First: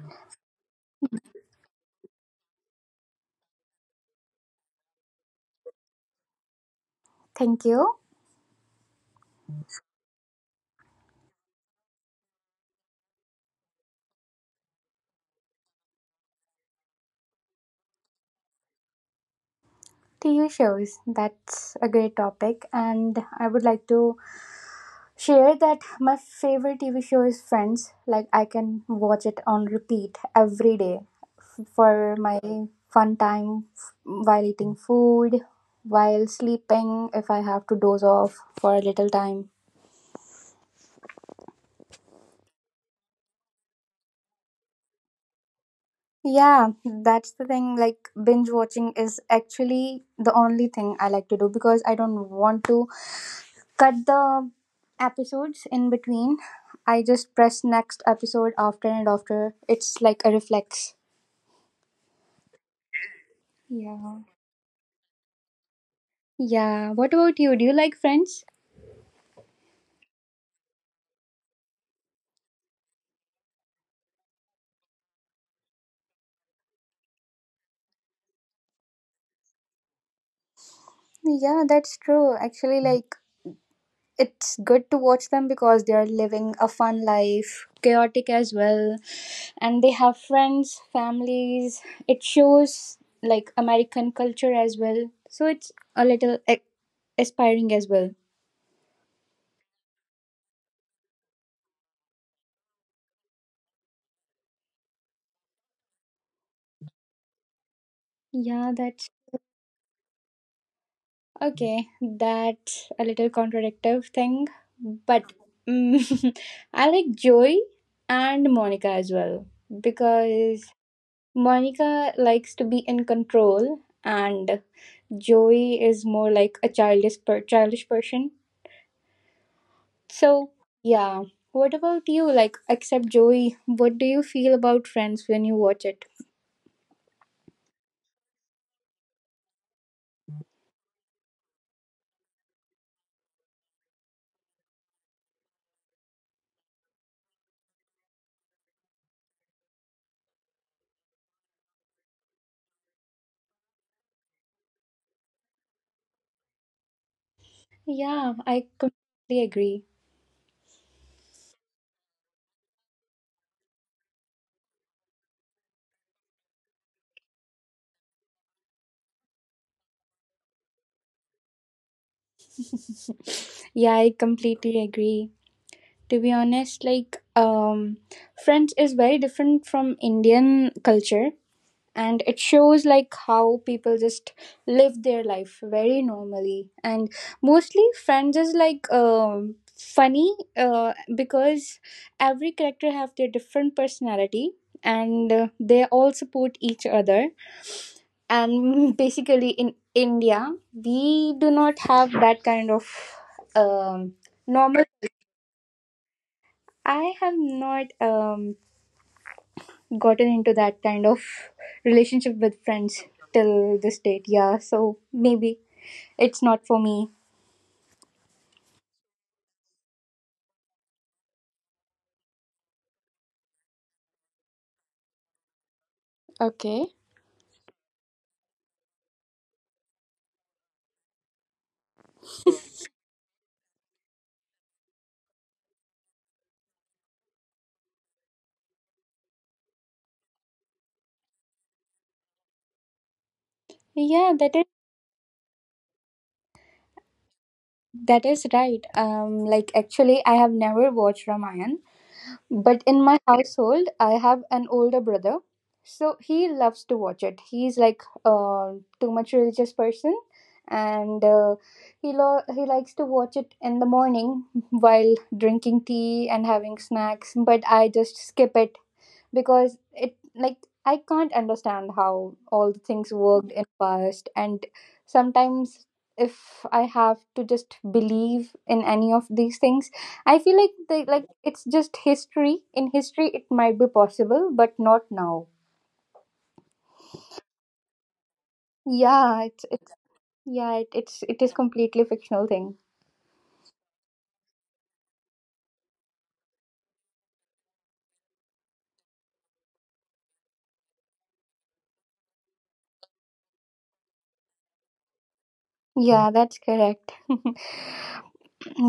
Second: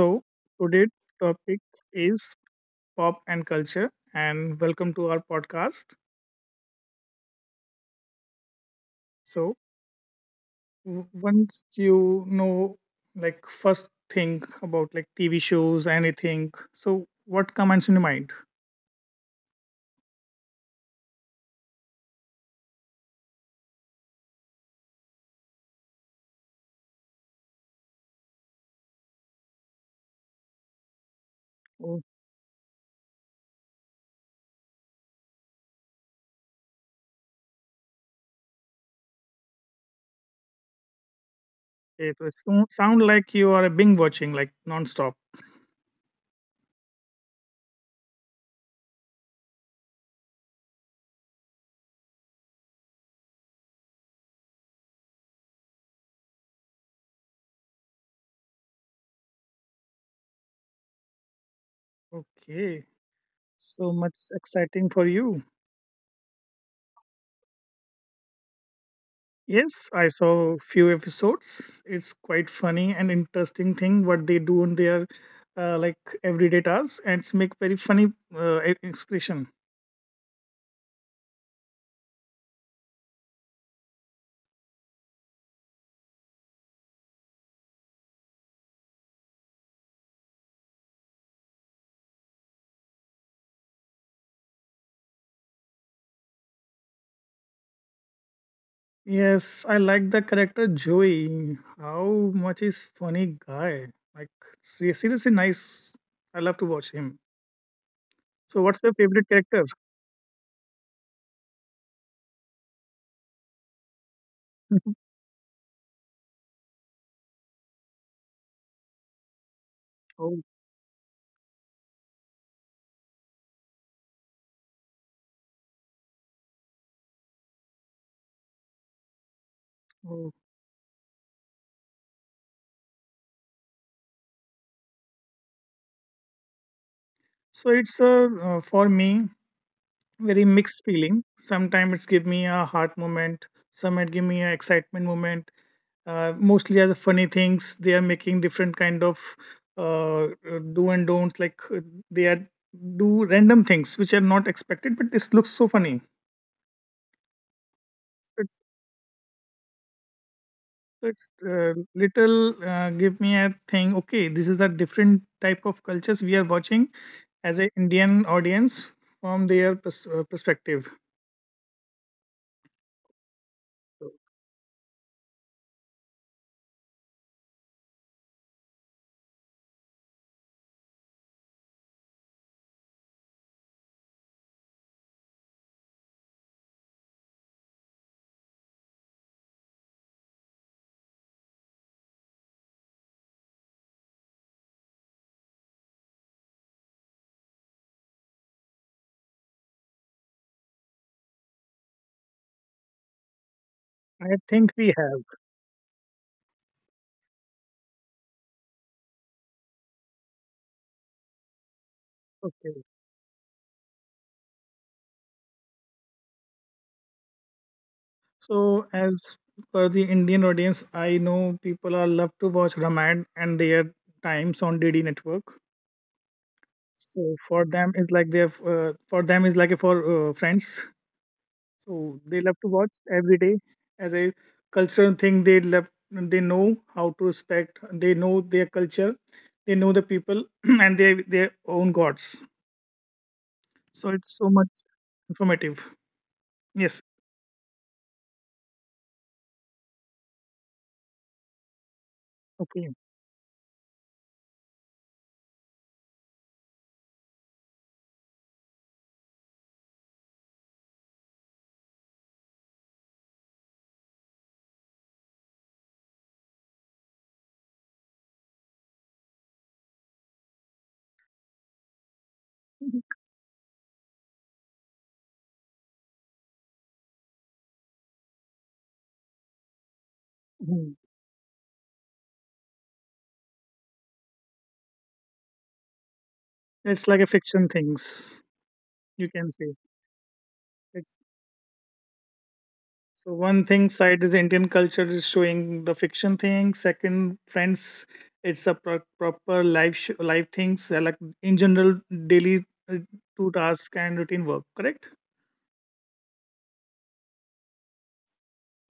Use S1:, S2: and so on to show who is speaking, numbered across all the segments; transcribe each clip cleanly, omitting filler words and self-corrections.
S1: So, today's topic is pop and culture, and welcome to our podcast.
S2: Thank you.
S1: So, once you know, like, first thing about like TV shows, anything, so what comes in your mind?
S2: TV shows, that's a great topic, and I would like to share that my favorite TV show is Friends. Like, I can watch it on repeat every day
S1: Okay,
S2: for my fun time f- while eating food, while sleeping, if I have to doze off for a little time.
S1: so sound like you are a binge watching, like, non-stop.
S2: Yeah, that's the thing. Like, binge watching is actually the only thing I like to do because I don't want to cut the episodes in between. I just press next episode after and after. It's like a reflex.
S1: Okay, so much
S2: Yeah.
S1: exciting for you.
S2: Yeah. What about you? Do you like Friends?
S1: Yes, I saw few episodes. It's quite funny and interesting thing what they do in their like everyday tasks and it's make very funny expression.
S2: Yeah, that's true. Actually, like, it's good to watch them because they are living a fun life, chaotic as well, and they have friends, families. It shows like American culture as well, so it's a little aspiring as well.
S1: Yes, I like the character Joey. How much is funny guy? Like seriously nice. I love to watch him. So
S2: Yeah,
S1: what's your
S2: that's
S1: favorite character?
S2: okay. That's a little contradictive thing, but mm, I like Joey and Monica as well
S1: Oh,
S2: because Monica likes to be in control and Joey is more like a childish person.
S1: oh.
S2: So yeah. What about you? Like except Joey, what do you feel about Friends when you watch it?
S1: So it's for me very mixed feeling. Sometimes it's give me a heart moment. Some it give me a excitement moment mostly as a funny things they are making different kind of uh, do and don'ts like they are do random things which are not expected but this looks so funny.
S2: Yeah,
S1: It's
S2: I completely agree.
S1: it's Little give me a thing, okay, this is the different type of cultures we are watching as an Indian audience from their perspective.
S2: Yeah, I
S1: So
S2: completely agree. To be honest, like Friends is very different from Indian culture, and it shows like how people just live their life very normally. And mostly Friends is like funny, because every character have their different personality, and they all support each other. And basically in India we do not have that kind of um
S1: I think
S2: normal.
S1: we have
S2: I have not gotten into that kind of relationship with
S1: okay.
S2: friends till this date. Yeah, so maybe it's not for me.
S1: So, as per the Indian audience, I know people are love to watch Ramayana and their times on DD network.
S2: Okay.
S1: So for them is like their for them is like a for friends. So they love to watch every day as a cultural thing. They love they know how to respect. They know their culture. They know the people and their own gods. So
S2: Yeah,
S1: it's so
S2: that is
S1: much informative. Yes.
S2: that is right. Like actually, I have never watched Ramayan, but
S1: Okay.
S2: in my household, I have an older brother, so he loves to watch it. He's like too much religious person, and he likes to watch it in the morning while drinking tea and having snacks. But I just skip it because it like I can't understand how all the things worked in past, and sometimes if I have to just believe in any of these things, I feel like
S1: Mhm.
S2: they like it's just history. In history it might be possible, but not now.
S1: It's like a fiction things you
S2: Yeah,
S1: can
S2: it's
S1: say.
S2: it's yeah, it,
S1: It's.
S2: it's it is completely fictional thing.
S1: So one thing side is Indian culture is showing the fiction thing. Second, friends, it's a proper life life things like in general daily uh, to task and routine work. Correct.
S2: Yeah, that's correct.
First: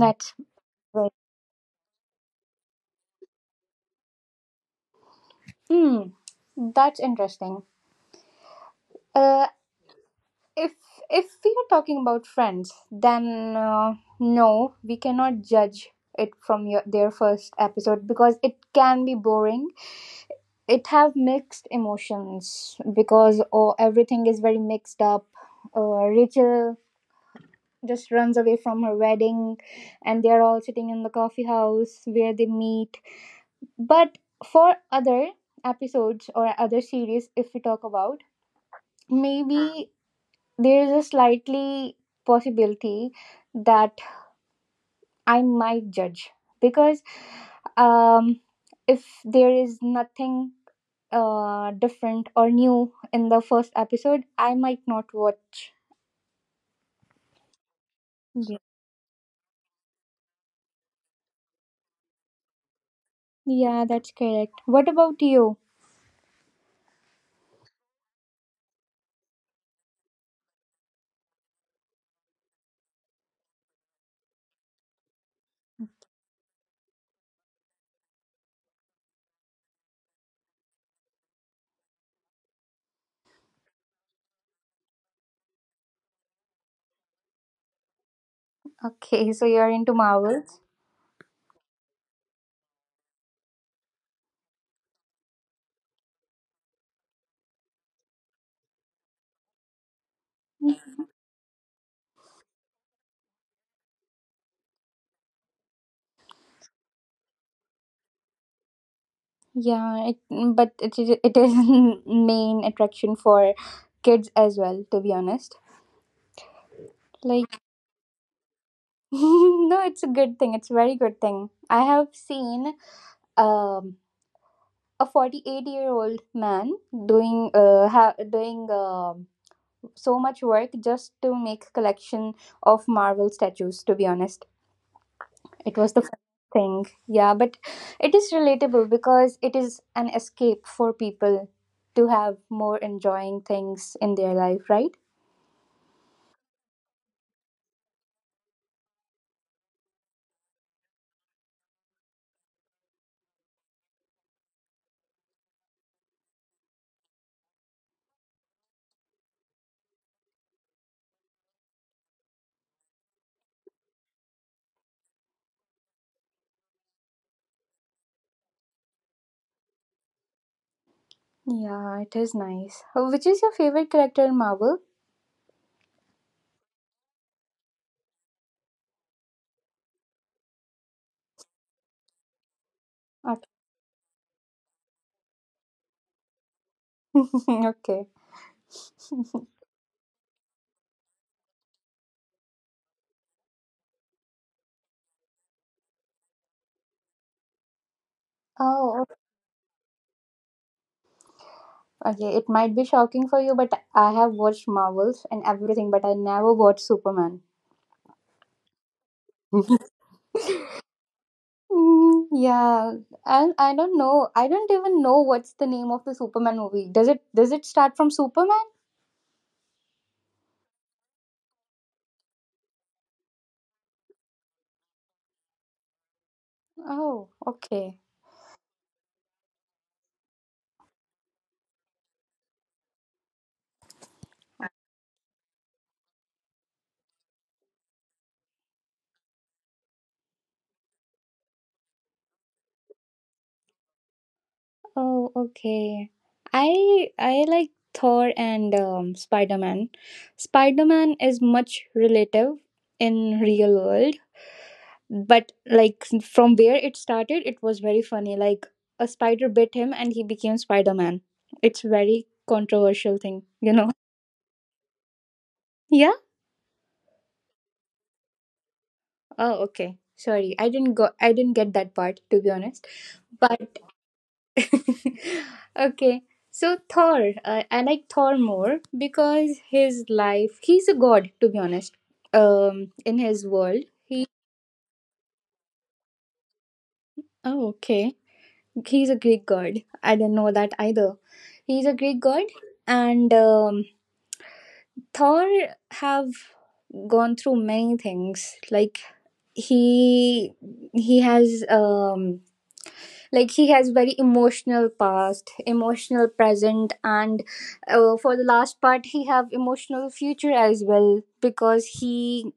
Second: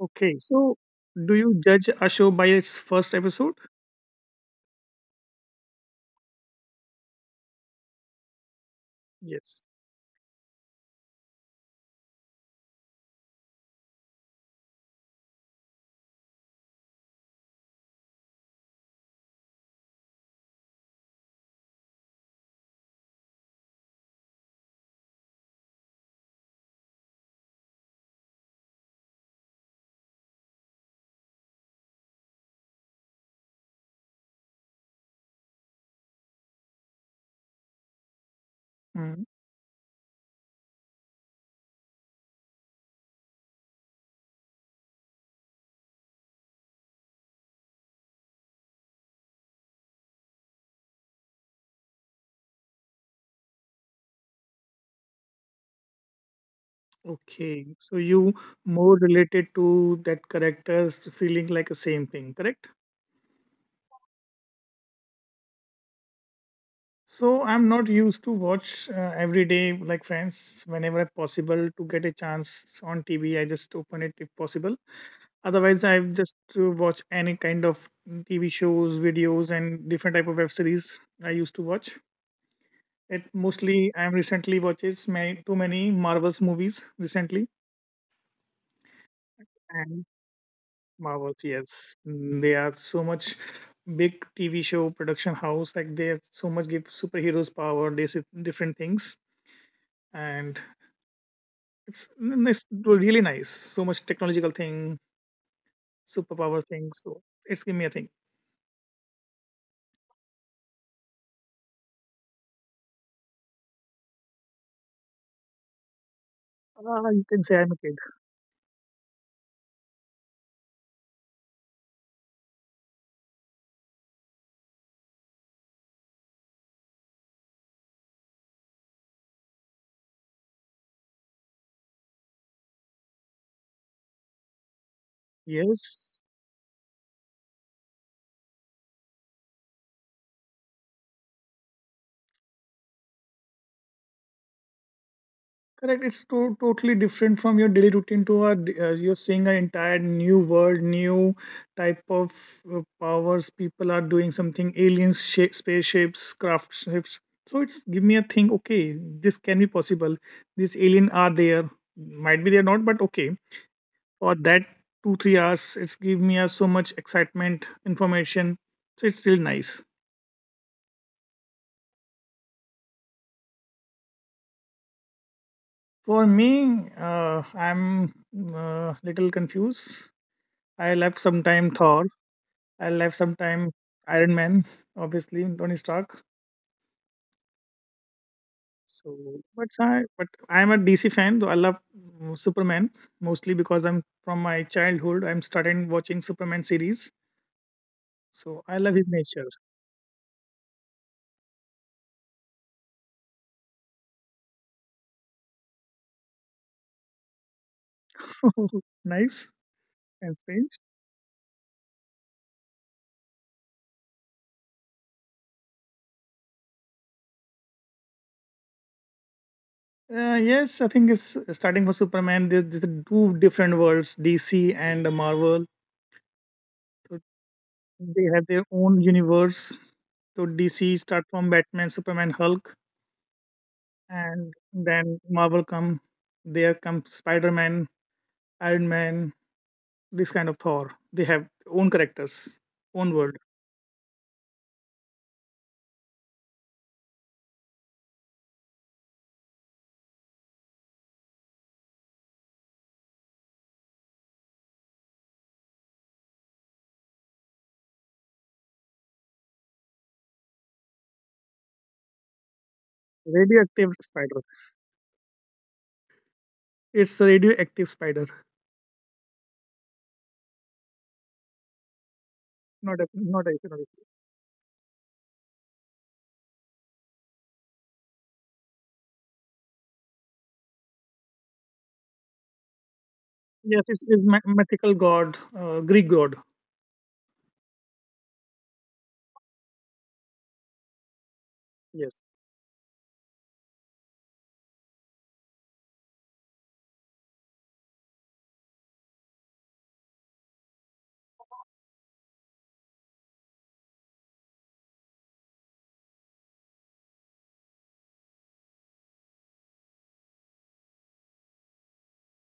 S2: That's
S1: So
S2: right.
S1: do you judge a show by its first episode?
S2: Hmm. That's interesting. Uh,
S1: Yes.
S2: if if we are talking about Friends, then no, we cannot judge it from their first episode because it can be boring. It have mixed emotions because, oh, everything is very mixed up. Rachel just runs away from her wedding, and they're all sitting in the coffee house where they meet. But for other episodes or other series, if we talk about,
S1: Mm,
S2: maybe there is a slightly possibility that I might judge because, um, if there is nothing different or new in the first episode, I might not watch.
S1: okay. So you
S2: Yeah,
S1: more related to that character's feeling like a same thing. Correct.
S2: yeah, that's correct. What about you?
S1: So I'm not used to watch every day like Friends. Whenever possible to get a chance on TV, I just open it if possible. Otherwise, I just watch any kind of TV shows, videos, and different type of web series. I used to watch it mostly. I'm recently watches many, too many Marvels movies recently
S2: Okay, so you're into
S1: and
S2: Marvels.
S1: Marvels. Yes, mm, they are so much big TV show production house. Like they so much give superheroes power. They see different things and it's really nice. So much technological thing, superpower thing. So it's give me a thing.
S2: Yeah, but it is main attraction for kids as well. To be honest,
S1: Ah, you can say
S2: like
S1: I'm a kid.
S2: no, it's a good thing. It's a very good thing. I have seen um, a 48-year-old man doing so much work just to make collection of Marvel statues, to be honest. It was the first
S1: Yes,
S2: thing, yeah, but it is relatable because it is an escape for people to have more enjoying things in their life, right?
S1: correct. It's totally different from your daily routine to you're seeing an entire new world, new type of powers. People are doing something, aliens, shape, spaceships, craft ships. So it's give me a thing. Okay, this can be possible. These alien are there. Might be they're not, but okay. For that two three hours it's give me a so much excitement information, so it's still nice.
S2: Yeah, it is nice. Which is your favorite character in Marvel?
S1: For me I'm little confused. I left some time Thor, I left some
S2: Okay.
S1: time Iron Man, obviously Tony Stark.
S2: Okay.
S1: So but I'm a DC fan though. I love Superman mostly because I'm from my childhood I'm started watching Superman series, so I love
S2: Oh.
S1: his nature.
S2: Okay, it might be shocking for you, but I have watched Marvels and everything, but I never watched Superman.
S1: Nice and strange.
S2: Mm, yeah, and I don't know. I don't even know what's the name of the Superman movie. Does it start from Superman?
S1: Yes, I think it's starting for Superman. There's two different worlds, DC and Marvel. So
S2: Oh, okay.
S1: they have their own universe. So DC start from Batman, Superman, Hulk, and then Marvel come. There come Spider Man, Iron Man, this kind of Thor. They have own characters, own world.
S2: Oh, okay. I like Thor and Spider Man. Spider Man is much relative in real world, but like from where it started it was very funny, like a spider bit him and he became Spider-Man. It's very controversial thing.
S1: Radioactive spider.
S2: Yeah.
S1: It's a radioactive spider.
S2: Oh, okay. Sorry, I didn't get that part, to be honest,
S1: Not a not a.
S2: but
S1: not a-
S2: okay. So Thor, I like Thor more because his life, he's a god, to be honest. In his world,
S1: Yes, it's,
S2: he
S1: mythical god, Greek god.
S2: oh, okay. He's a Greek god. I didn't know that either. He's a Greek
S1: Yes,
S2: god. And Thor have gone through many things. Like he he has very emotional past, emotional present, and for the last part he have emotional future as well because he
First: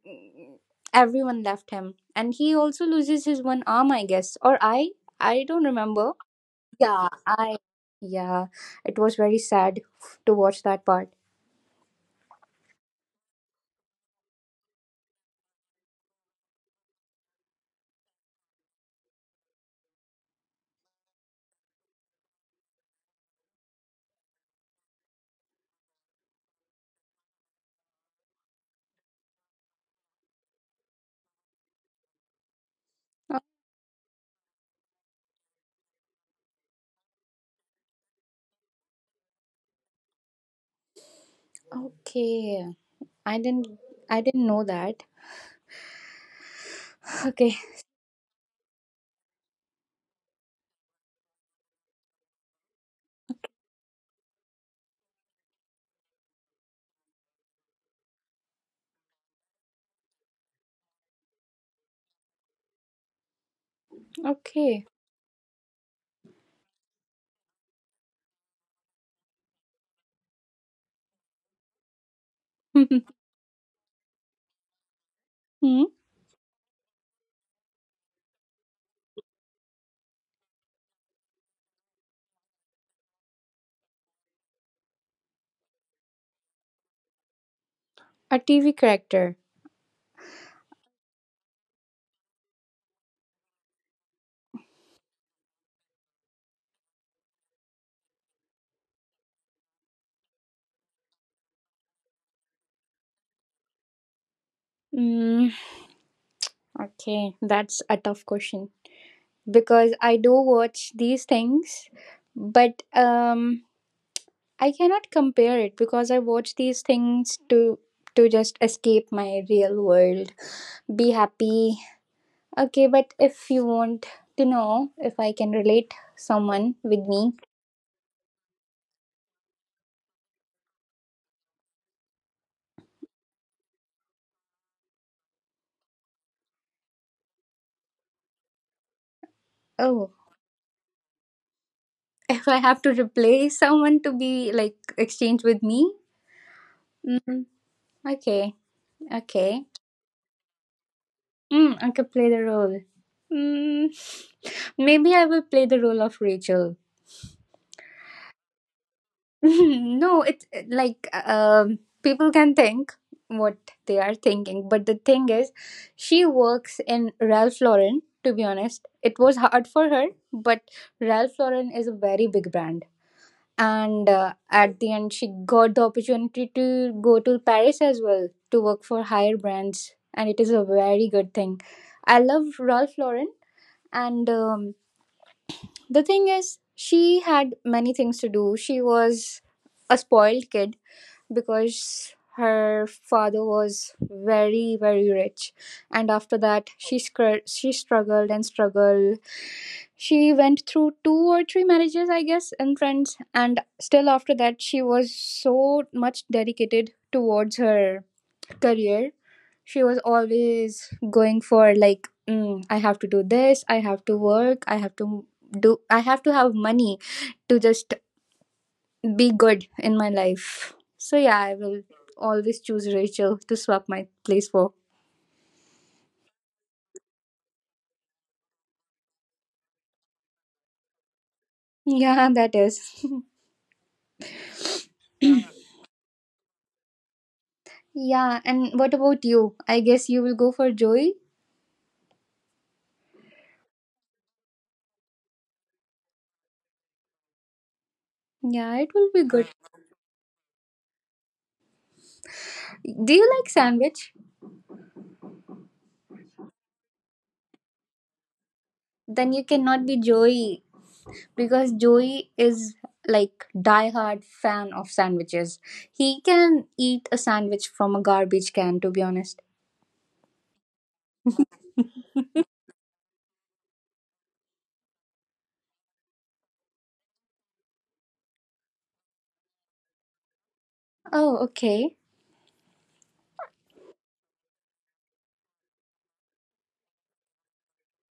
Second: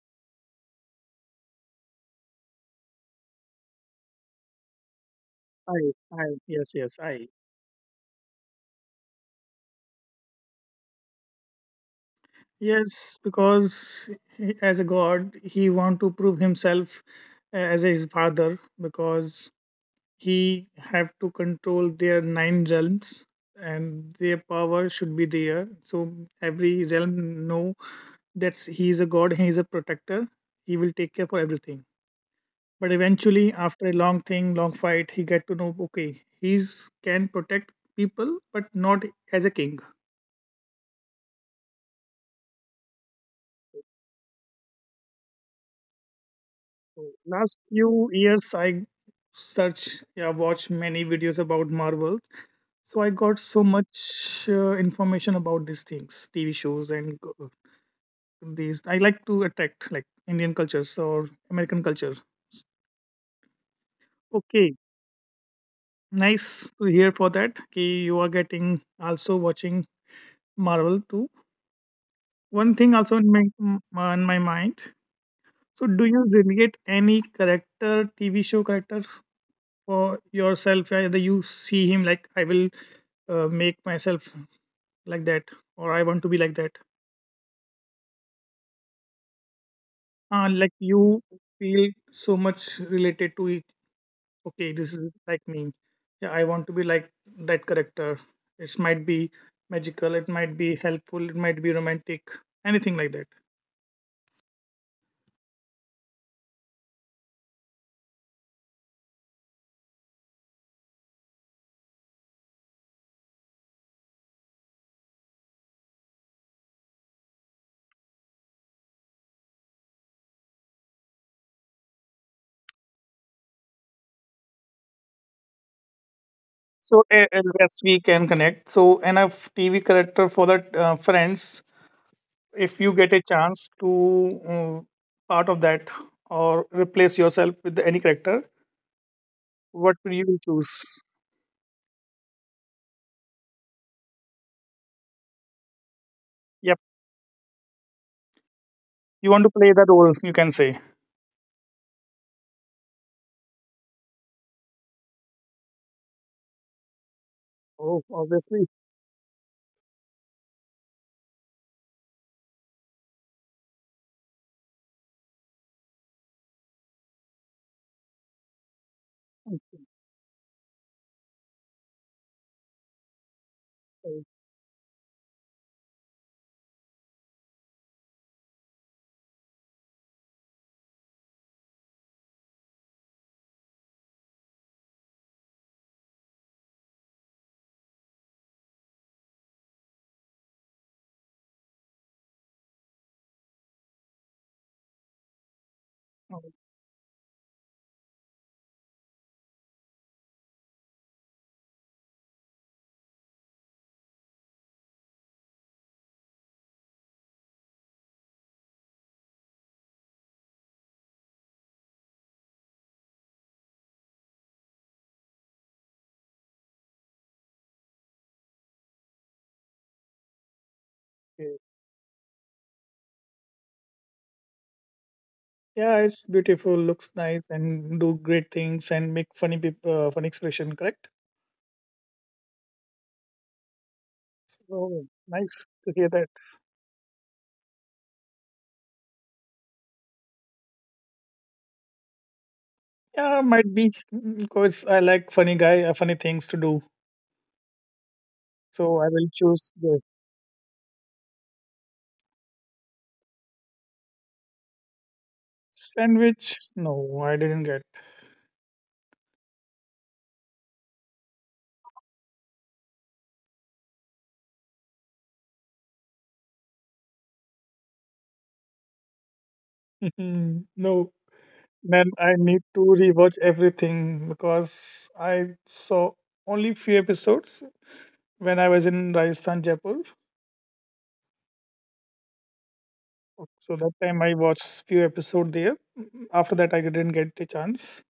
S2: everyone left him, and he also loses his one arm, I guess, or I don't remember.
S1: I. Yes, yes,
S2: Yeah,
S1: I.
S2: I yeah, it was very sad to watch that part.
S1: Yes, because he, as a god, he want to prove himself as his father because he have to control their nine realms and their power should be there. So every realm know that he is a god, he is a protector. He will take care for everything. But eventually, after a long thing, long fight, he get to know okay, he's can protect people, but not as a king.
S2: Okay. I didn't I didn't know that. Okay.
S1: Last few years, I search, yeah, watch many videos about Marvel. So I got so much information about these things, TV shows, and these. I like to attract like Indian cultures or American culture. Okay,
S2: Okay.
S1: nice to hear for that. Okay, you are getting also watching Marvel too. One thing
S2: Hmm?
S1: also in my mind. So, do you relate any character, TV show character for yourself, yeah, either you see him like I will make myself like that or I want to be like that,
S2: A TV character.
S1: like you feel so much related to it, okay this is like me, yeah I want to be like that character. It might be magical, it might be helpful, it might be romantic, anything like that.
S2: Mm, okay, that's a tough question because I do watch these things, but I cannot compare it because I watch these things to just escape my real world, be happy. Okay, but if you want to know if I can relate someone with
S1: So
S2: me.
S1: yes we can connect so enough TV character for that friends. If you get a chance to part of that or replace yourself with any character, what
S2: Oh.
S1: will you choose?
S2: If I have to replace someone to be like exchange with me,
S1: Yep,
S2: mm, okay,
S1: you want to
S2: okay,
S1: play that role, you can say.
S2: I could play the role. Mm, Maybe I will play the role of Rachel.
S1: Oh, obviously.
S2: No, it's like people can think what they are thinking, but the thing is, she works in Ralph Lauren. To be honest, it was hard
S1: Okay.
S2: for her, but Ralph Lauren is a very big brand, and at the end she got the opportunity to go to Paris as well, to work for higher brands, and it is a very good thing. I love Ralph Lauren. And the thing is, she had many things to do. She was a spoiled kid because her father was very very rich. And after that she struggled and struggled. She went through two or three marriages, I guess, and friends. And still after that she was so much dedicated towards her career. She was always going for like, I have to do this, I have to work, I have to do, I have to have money to just be good in my life. So yeah, I
S1: Okay.
S2: will always choose Rachel to swap my place for.
S1: Yeah, it's beautiful, looks nice, and do great things and make funny expression, correct?
S2: Yeah, that is.
S1: Oh, nice to hear that.
S2: Yeah, and what about you? I guess you will go for Joey.
S1: Yeah, might be because I like funny guy, funny things to do.
S2: Yeah, it
S1: So
S2: will
S1: I
S2: be
S1: will
S2: good.
S1: choose the
S2: Do you like sandwich?
S1: sandwich. No, I didn't get.
S2: Then you cannot be Joey because Joey is like diehard fan of sandwiches. He can eat a sandwich from a garbage can, to be honest.
S1: No, then I need to rewatch everything because I saw only few episodes when I was in Rajasthan, Jaipur.
S2: Oh, okay.
S1: So that time I watched few episodes there. After that, I didn't get the chance.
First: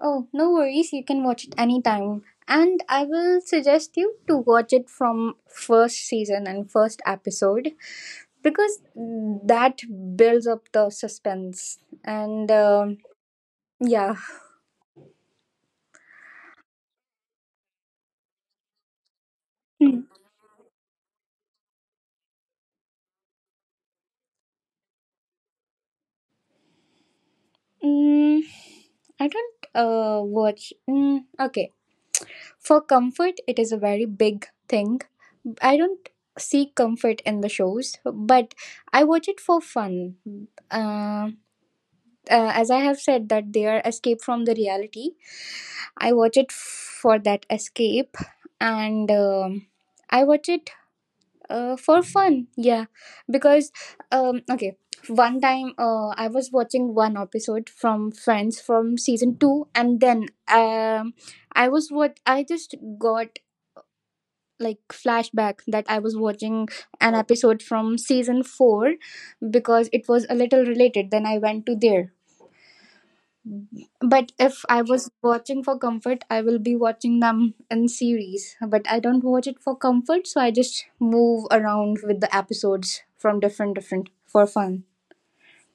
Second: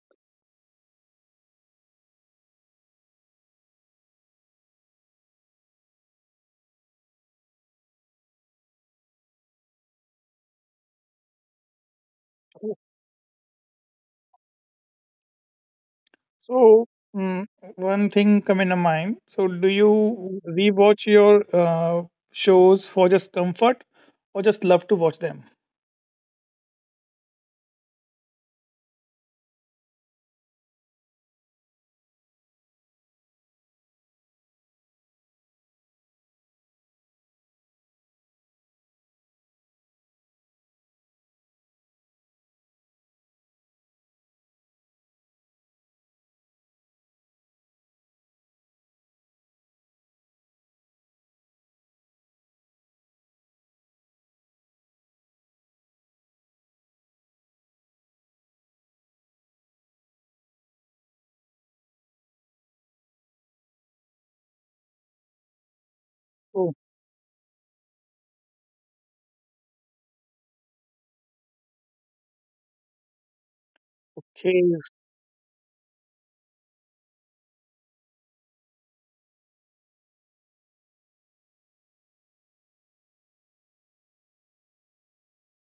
S2: Oh, no worries. You can watch it anytime. And I will suggest you to watch it from first season and first episode because that builds up the suspense. And yeah.
S1: So mm, one thing come in mind. So do
S2: Hmm.
S1: you rewatch your shows for just comfort or just love to watch them?
S2: Mm, I don't watch. Mm, okay. For comfort, it is a very big thing. I don't seek comfort in the shows, but I watch it for fun. Uh, uh, as I have said, that they are escape from the reality, I watch it for that escape, and I watch it for fun. Yeah, because okay, one time I was watching one episode from Friends from season 2, and then I was what I just got, like, flashback that I was watching
S1: Oh,
S2: an episode from season 4 because it was a little related. Then I went to there, but
S1: okay.
S2: if I was watching for comfort, I will be watching them in series. But I don't watch it for comfort, so I just move around with the episodes from different different for fun.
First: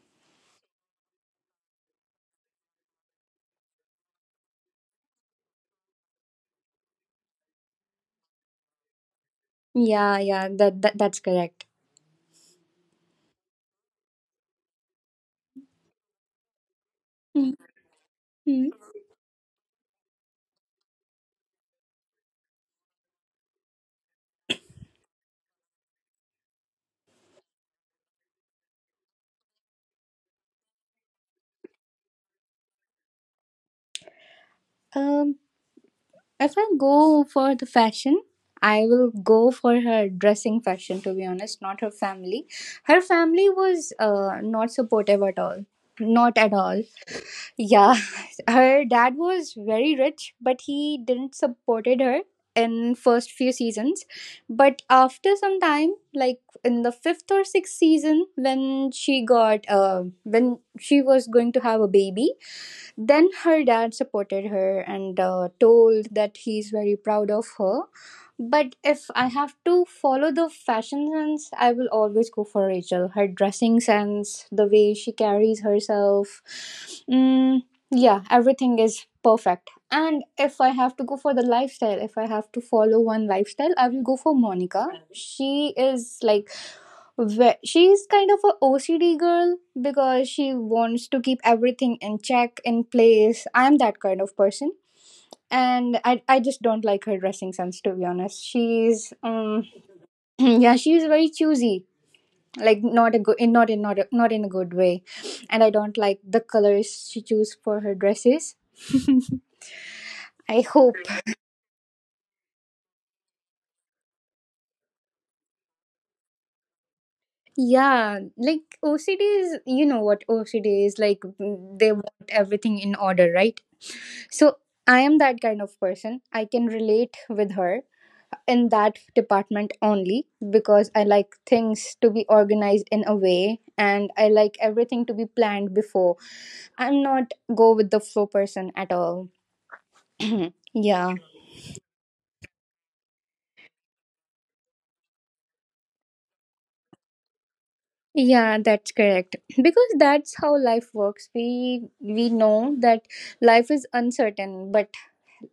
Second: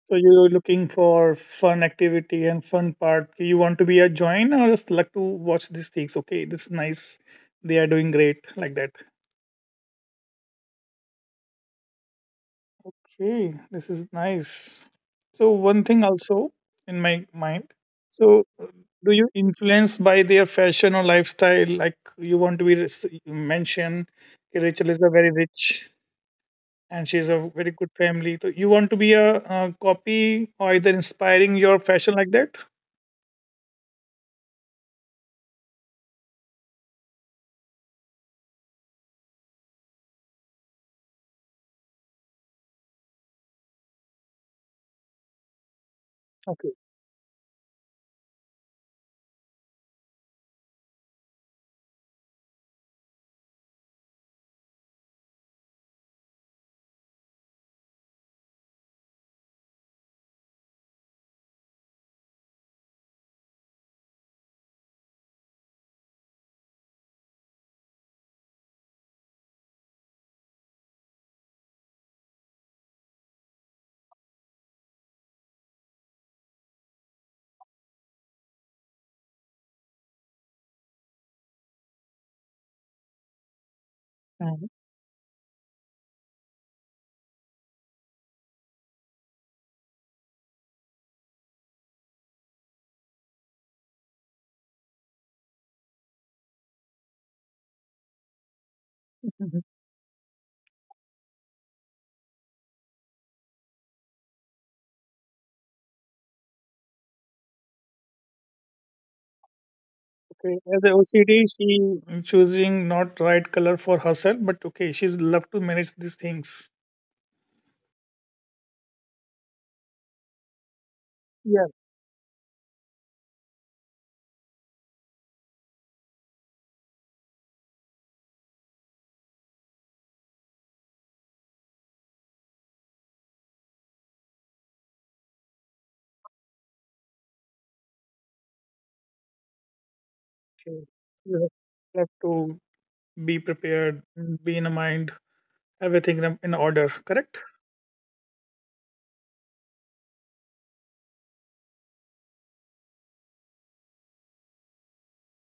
S1: So you're looking for fun activity and fun part. You want to be a join or just like to watch these things. Okay, this is nice. They are doing great like that.
S2: Yeah, yeah, that's correct.
S1: Okay, this is nice. So one thing also in my mind. So
S2: Mhm.
S1: do you influence by their fashion or lifestyle? Like you want to be you mention Rachel is a very rich and she's a very good family. So you want to be a, uh, copy or either inspiring your fashion like that?
S2: Um, if I go for the fashion, I will go for her dressing fashion. To be honest, not her family. Her family was not supportive at all, not at
S1: Okay.
S2: all. Yeah, her dad was very rich, but he didn't supported her in first few seasons. But after some time, like in the fifth or sixth season, when she got when she was going to have a baby, then her dad supported her and told that he's very proud of her. But if I have to follow the fashion sense, I will always go for Rachel. Her dressing sense, the way she carries herself. Mm, yeah, everything is perfect. And if I have to go for the lifestyle, if I have to follow one lifestyle, I will go for
S1: Mhm.
S2: Monica. She is like where she's kind of a OCD girl because she wants to keep everything in check, in place. I'm that kind of person. And I just don't like her dressing sense, to be honest. She's yeah, she's very choosy. Like not a good in not in not in a good way. And I don't like the colors she choose for her dresses.
S1: Okay,
S2: I
S1: as a
S2: hope.
S1: OCD, she choosing not right color for herself, but okay, she's love to manage these things.
S2: Yeah, like OCD is, what OCD is like,
S1: Yeah,
S2: they want everything in order, right? So I am that kind of person. I can relate with her in that department only because I like things to be organized in a way and I like everything to be planned before. I'm not go with the flow person at all.
S1: okay.
S2: Yeah.
S1: You have love to be prepared, be in a mind, everything in order. Correct?
S2: Yeah, that's correct. Because that's how life works. We know that life is uncertain, but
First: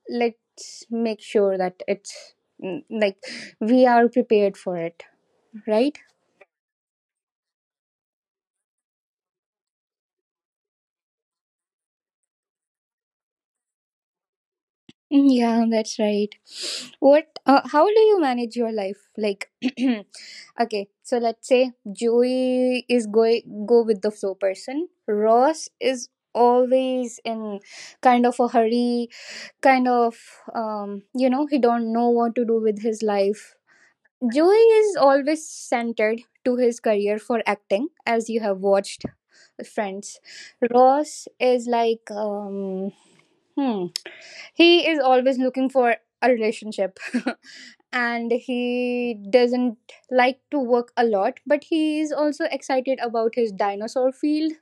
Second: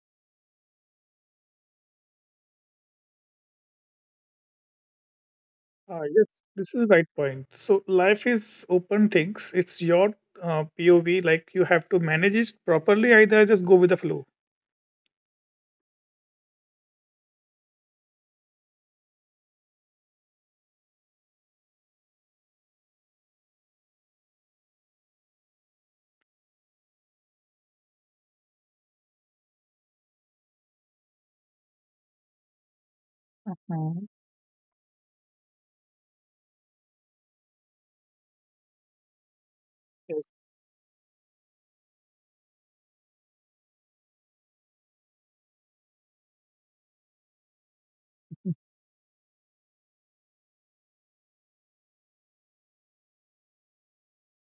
S2: let's make sure that it's like we are prepared for it, right?
S1: Ah, yes, this is right point. So life is open things. It's your POV. Like you have to manage it properly. Either just go with the flow.
S2: Yeah, that's right. What how do you manage your life like? Okay, so let's say Joey is going go with the flow person. Ross is always in kind of a hurry, kind of, you know, he don't know what to do with his life.
S1: Mhm.
S2: Joey is always centered to his career for acting, as you have watched Friends.
S1: Yes.
S2: Ross is like, hmm, he is always looking for a relationship. And he doesn't like to work a lot, but he is also excited about his dinosaur field.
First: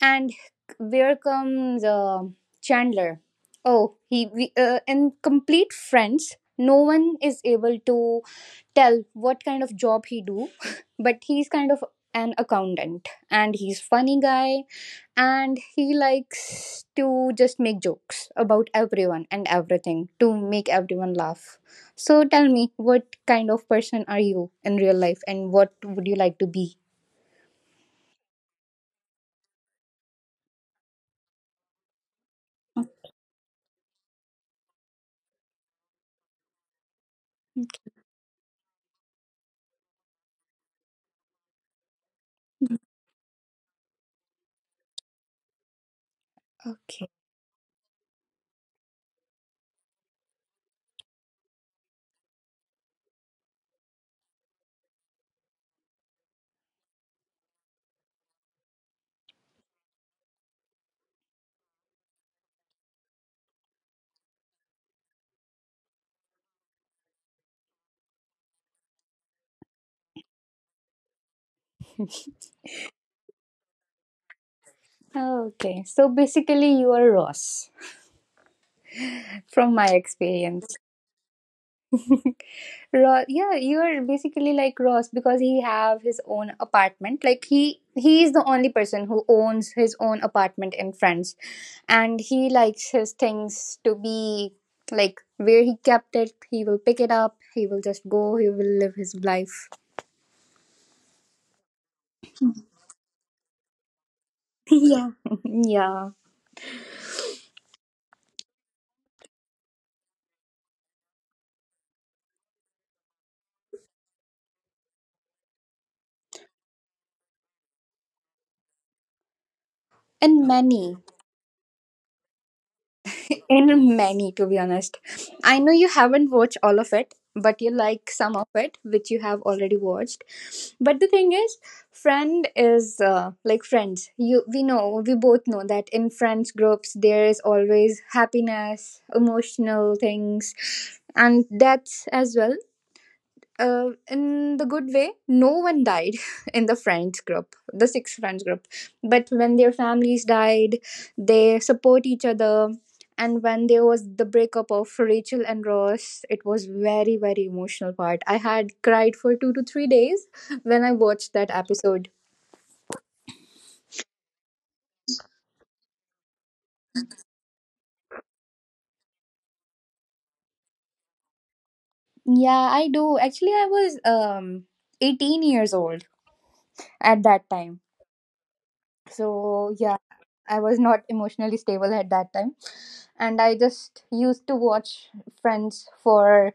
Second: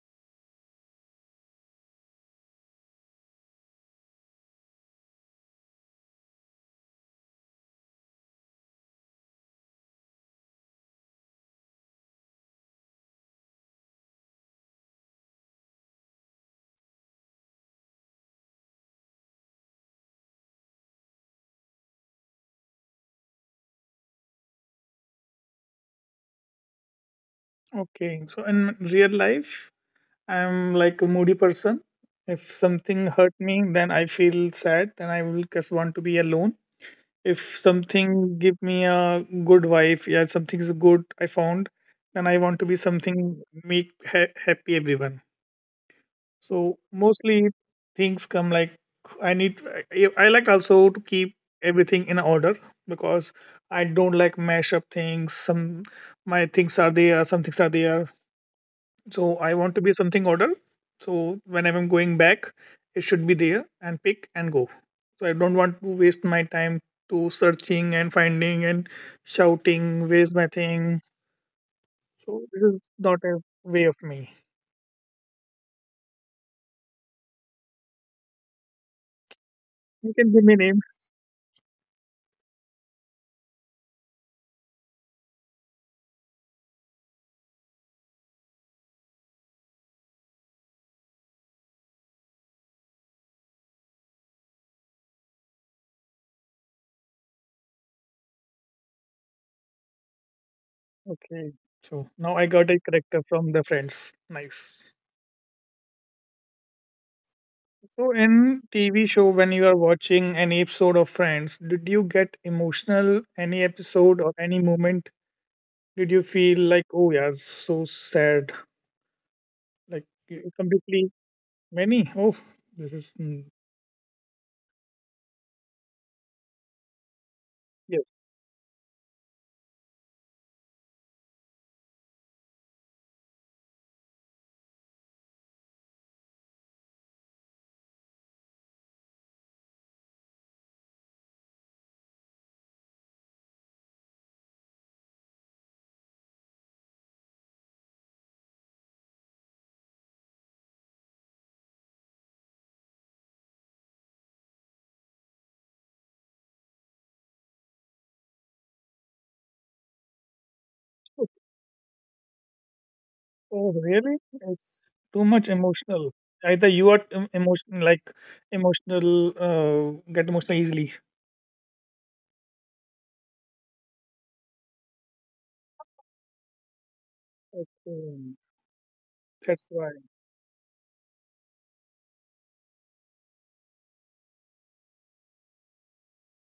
S2: And where comes Chandler? Oh, in complete Friends, no one is able to tell what kind of job he do, but he's kind of an accountant and he's funny guy, and he likes to just make jokes about everyone and everything to make everyone laugh. So tell me, what kind of person are you in real life and what would you like to be?
S1: Okay. So in real life, I'm like a moody person. If something hurt me, then I feel sad. Then I will just want to be alone. If something give me a good wife, yeah, something's good I found, then I want to be something happy everyone. So
S2: Okay.
S1: mostly things come like I need. I like also to keep everything in order because I don't like mash up things. Some my things are there, some things are there so I want to be something order. So when I'm going back, it should be there and pick and go. So I don't want to waste my time to searching and finding and shouting, where's my thing? So this is not a way of me.
S2: Okay, so basically you are Ross from my
S1: You can give me
S2: experience.
S1: names.
S2: Yeah, you're basically like Ross because he have his own apartment. Like he is the only person who owns his own apartment in France, and he likes his things to be like where he kept it. He will pick it up. He will just go. He will live his life.
S1: Okay. So now I got a character from the Friends. Nice.
S2: Yeah, yeah,
S1: So in TV show, when you are watching any episode of Friends, did you get emotional any episode or any moment? Did you feel like, oh yeah, it's so sad, like
S2: and many.
S1: completely many? Oh, this is
S2: In many, to be honest. I know you haven't watched all of it, but you
S1: yes.
S2: like some of it, which you have already watched. But the thing is, Friend is like Friends. You, we know, we both know that in Friends groups there is always happiness, emotional things, and deaths as well, in the good way, no one died in the Friends group, the six friends group. But when their families died, they support each other. And when there was the breakup of Rachel and Ross, it was very very emotional part. I had cried for 2 to 3 days when I
S1: Oh,
S2: watched that episode.
S1: oh, really? It's too much emotional. Either you are emotion like emotional, get emotional easily.
S2: Yeah, I do. Actually, I was 18 years old at that time.
S1: Okay, that's
S2: So
S1: why.
S2: yeah, I was not emotionally stable at that time. And I just used to watch Friends for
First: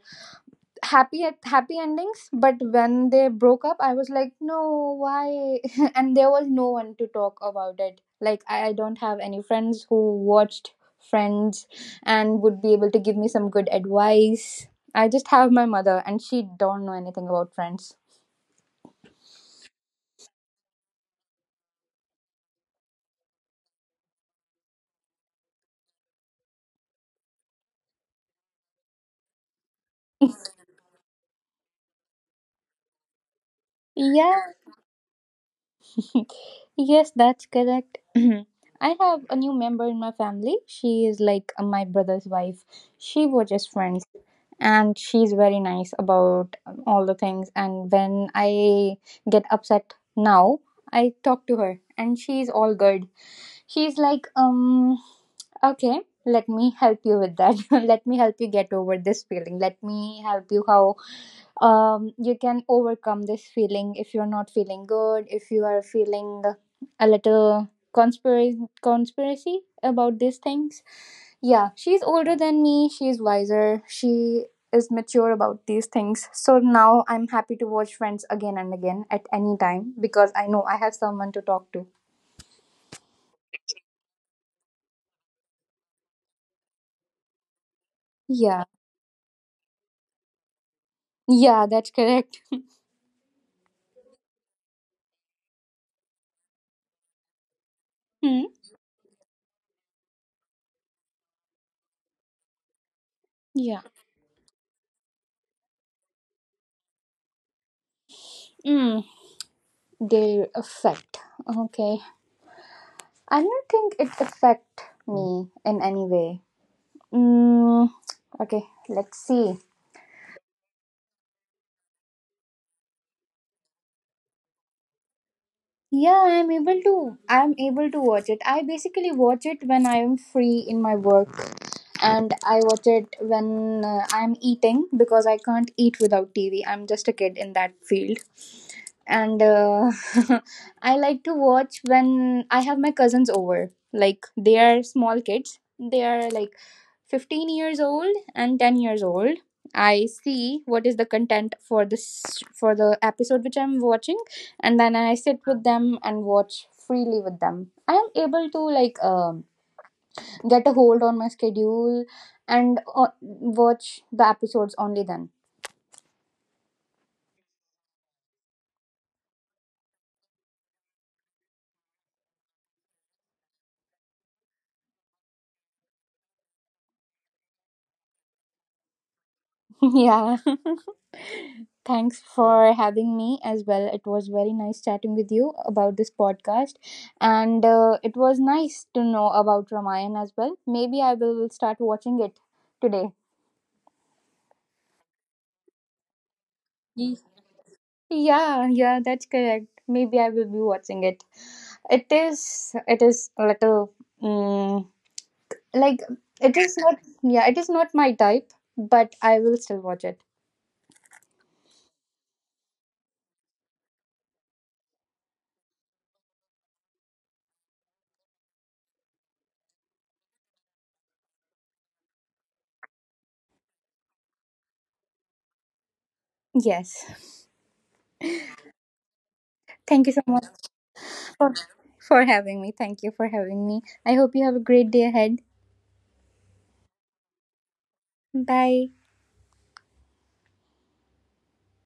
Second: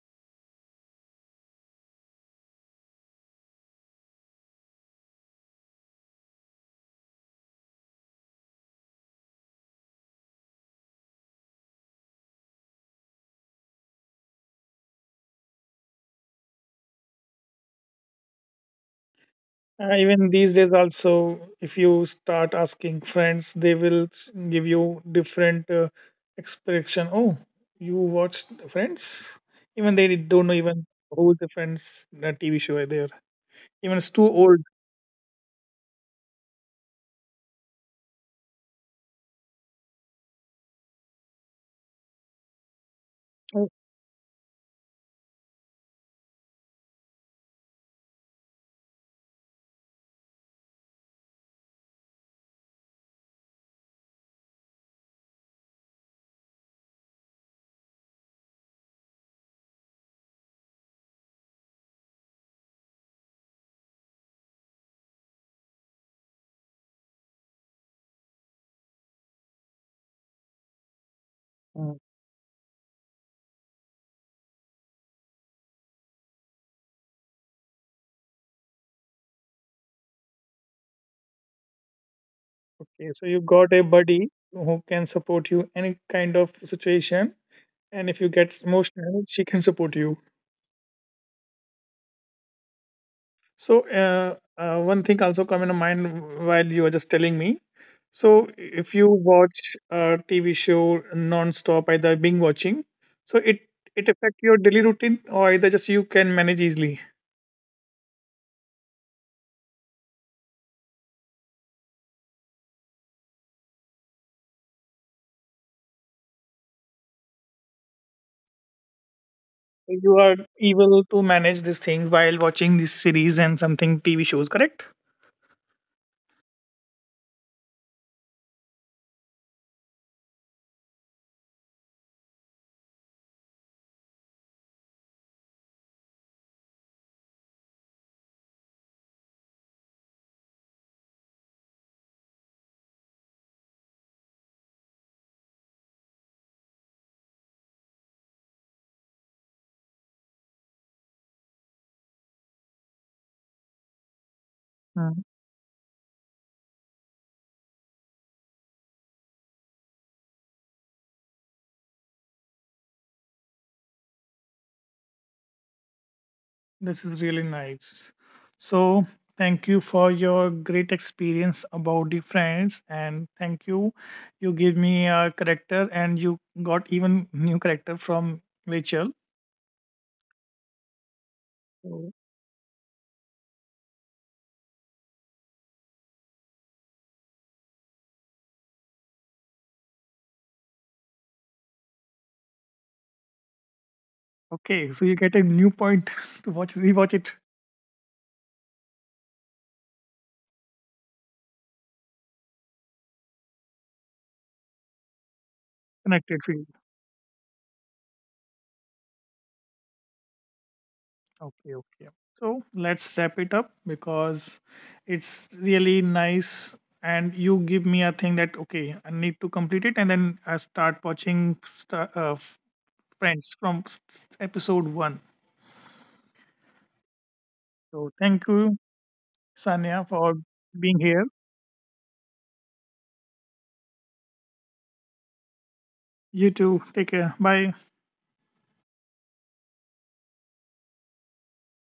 S2: happy endings. But when they broke up, I was like, no, why? And there was no one to talk about it. Like I don't have any friends who watched Friends and would be able to give me some good advice. I just have my mother, and she don't know anything about Friends.
S1: Even these days also if you start asking friends they will give you different expression, oh you watched friends, even they don't know even who's the friends the TV show there, even it's too
S2: Yeah.
S1: old.
S2: Yes, that's correct. I have a new member in my family. She is like my brother's wife. She was
S1: Oh,
S2: just friends and she's very nice about all the things. And when I get upset now, I talk to her and she's all good. She's like, okay, let me help you with that. Let me help you get over this feeling. Let me help you how you can overcome this feeling if you're not feeling good, if you are feeling a little conspiracy about these things. Yeah,
S1: mm.
S2: she's older than me, she's wiser, she is mature about these things, so now I'm happy to watch Friends again and again at any time because I know I have someone to talk to.
S1: Okay so you got a buddy who can support you any kind of situation, and if you get
S2: Yeah,
S1: emotional she can support you.
S2: yeah, that's correct.
S1: So one thing also come in mind while you were just telling me.
S2: Hmm?
S1: So if you watch a TV show non-stop, either being watching, so it
S2: Yeah.
S1: it affect your daily routine, or either just you can manage easily.
S2: Mm. Their effect. Okay, I don't think it affect me in any way. Mm, okay, let's see.
S1: You are able to manage these things while watching these series and something TV shows, correct?
S2: Yeah, I'm able to. I'm able to watch it. I basically watch it when I'm free in my work, and I watch it when I'm eating because I can't eat without TV. I'm just a kid in that field, and I like to watch when I have my cousins over. Like they are small kids. They are like 15 years old and 10 years old. I see what is the content for this, for the episode which I'm watching, and then I sit with them and watch freely with them. I am able to like get a hold on my schedule and watch the episodes only then.
S1: This is really nice. So, thank you for your great experience about the friends, and thank you. You gave me a character, and you got even new character from Rachel.
S2: Yeah.
S1: So,
S2: Thanks for having me as well. It was very nice chatting with you about this podcast. And it was nice to know about Ramayan as well. Maybe I will start watching it today.
S1: okay, so you get a new point to watch, rewatch
S2: Ye-
S1: it,
S2: Yeah, yeah, that's correct. Maybe I will be watching it. It is a little, mm, like,
S1: connected
S2: it
S1: field.
S2: is not, yeah, it is not my type, but I will still watch it.
S1: Okay, okay. So let's wrap it up because it's really nice. And you give me a thing that okay, I need to complete it, and then I start watching friends from episode one.
S2: Yes.
S1: So thank you, Sanya,
S2: Thank you so
S1: for
S2: much
S1: being here.
S2: for, for having me. Thank you for having me. I hope you have a great day ahead.
S1: You too. Take care. Bye.
S2: 拜拜。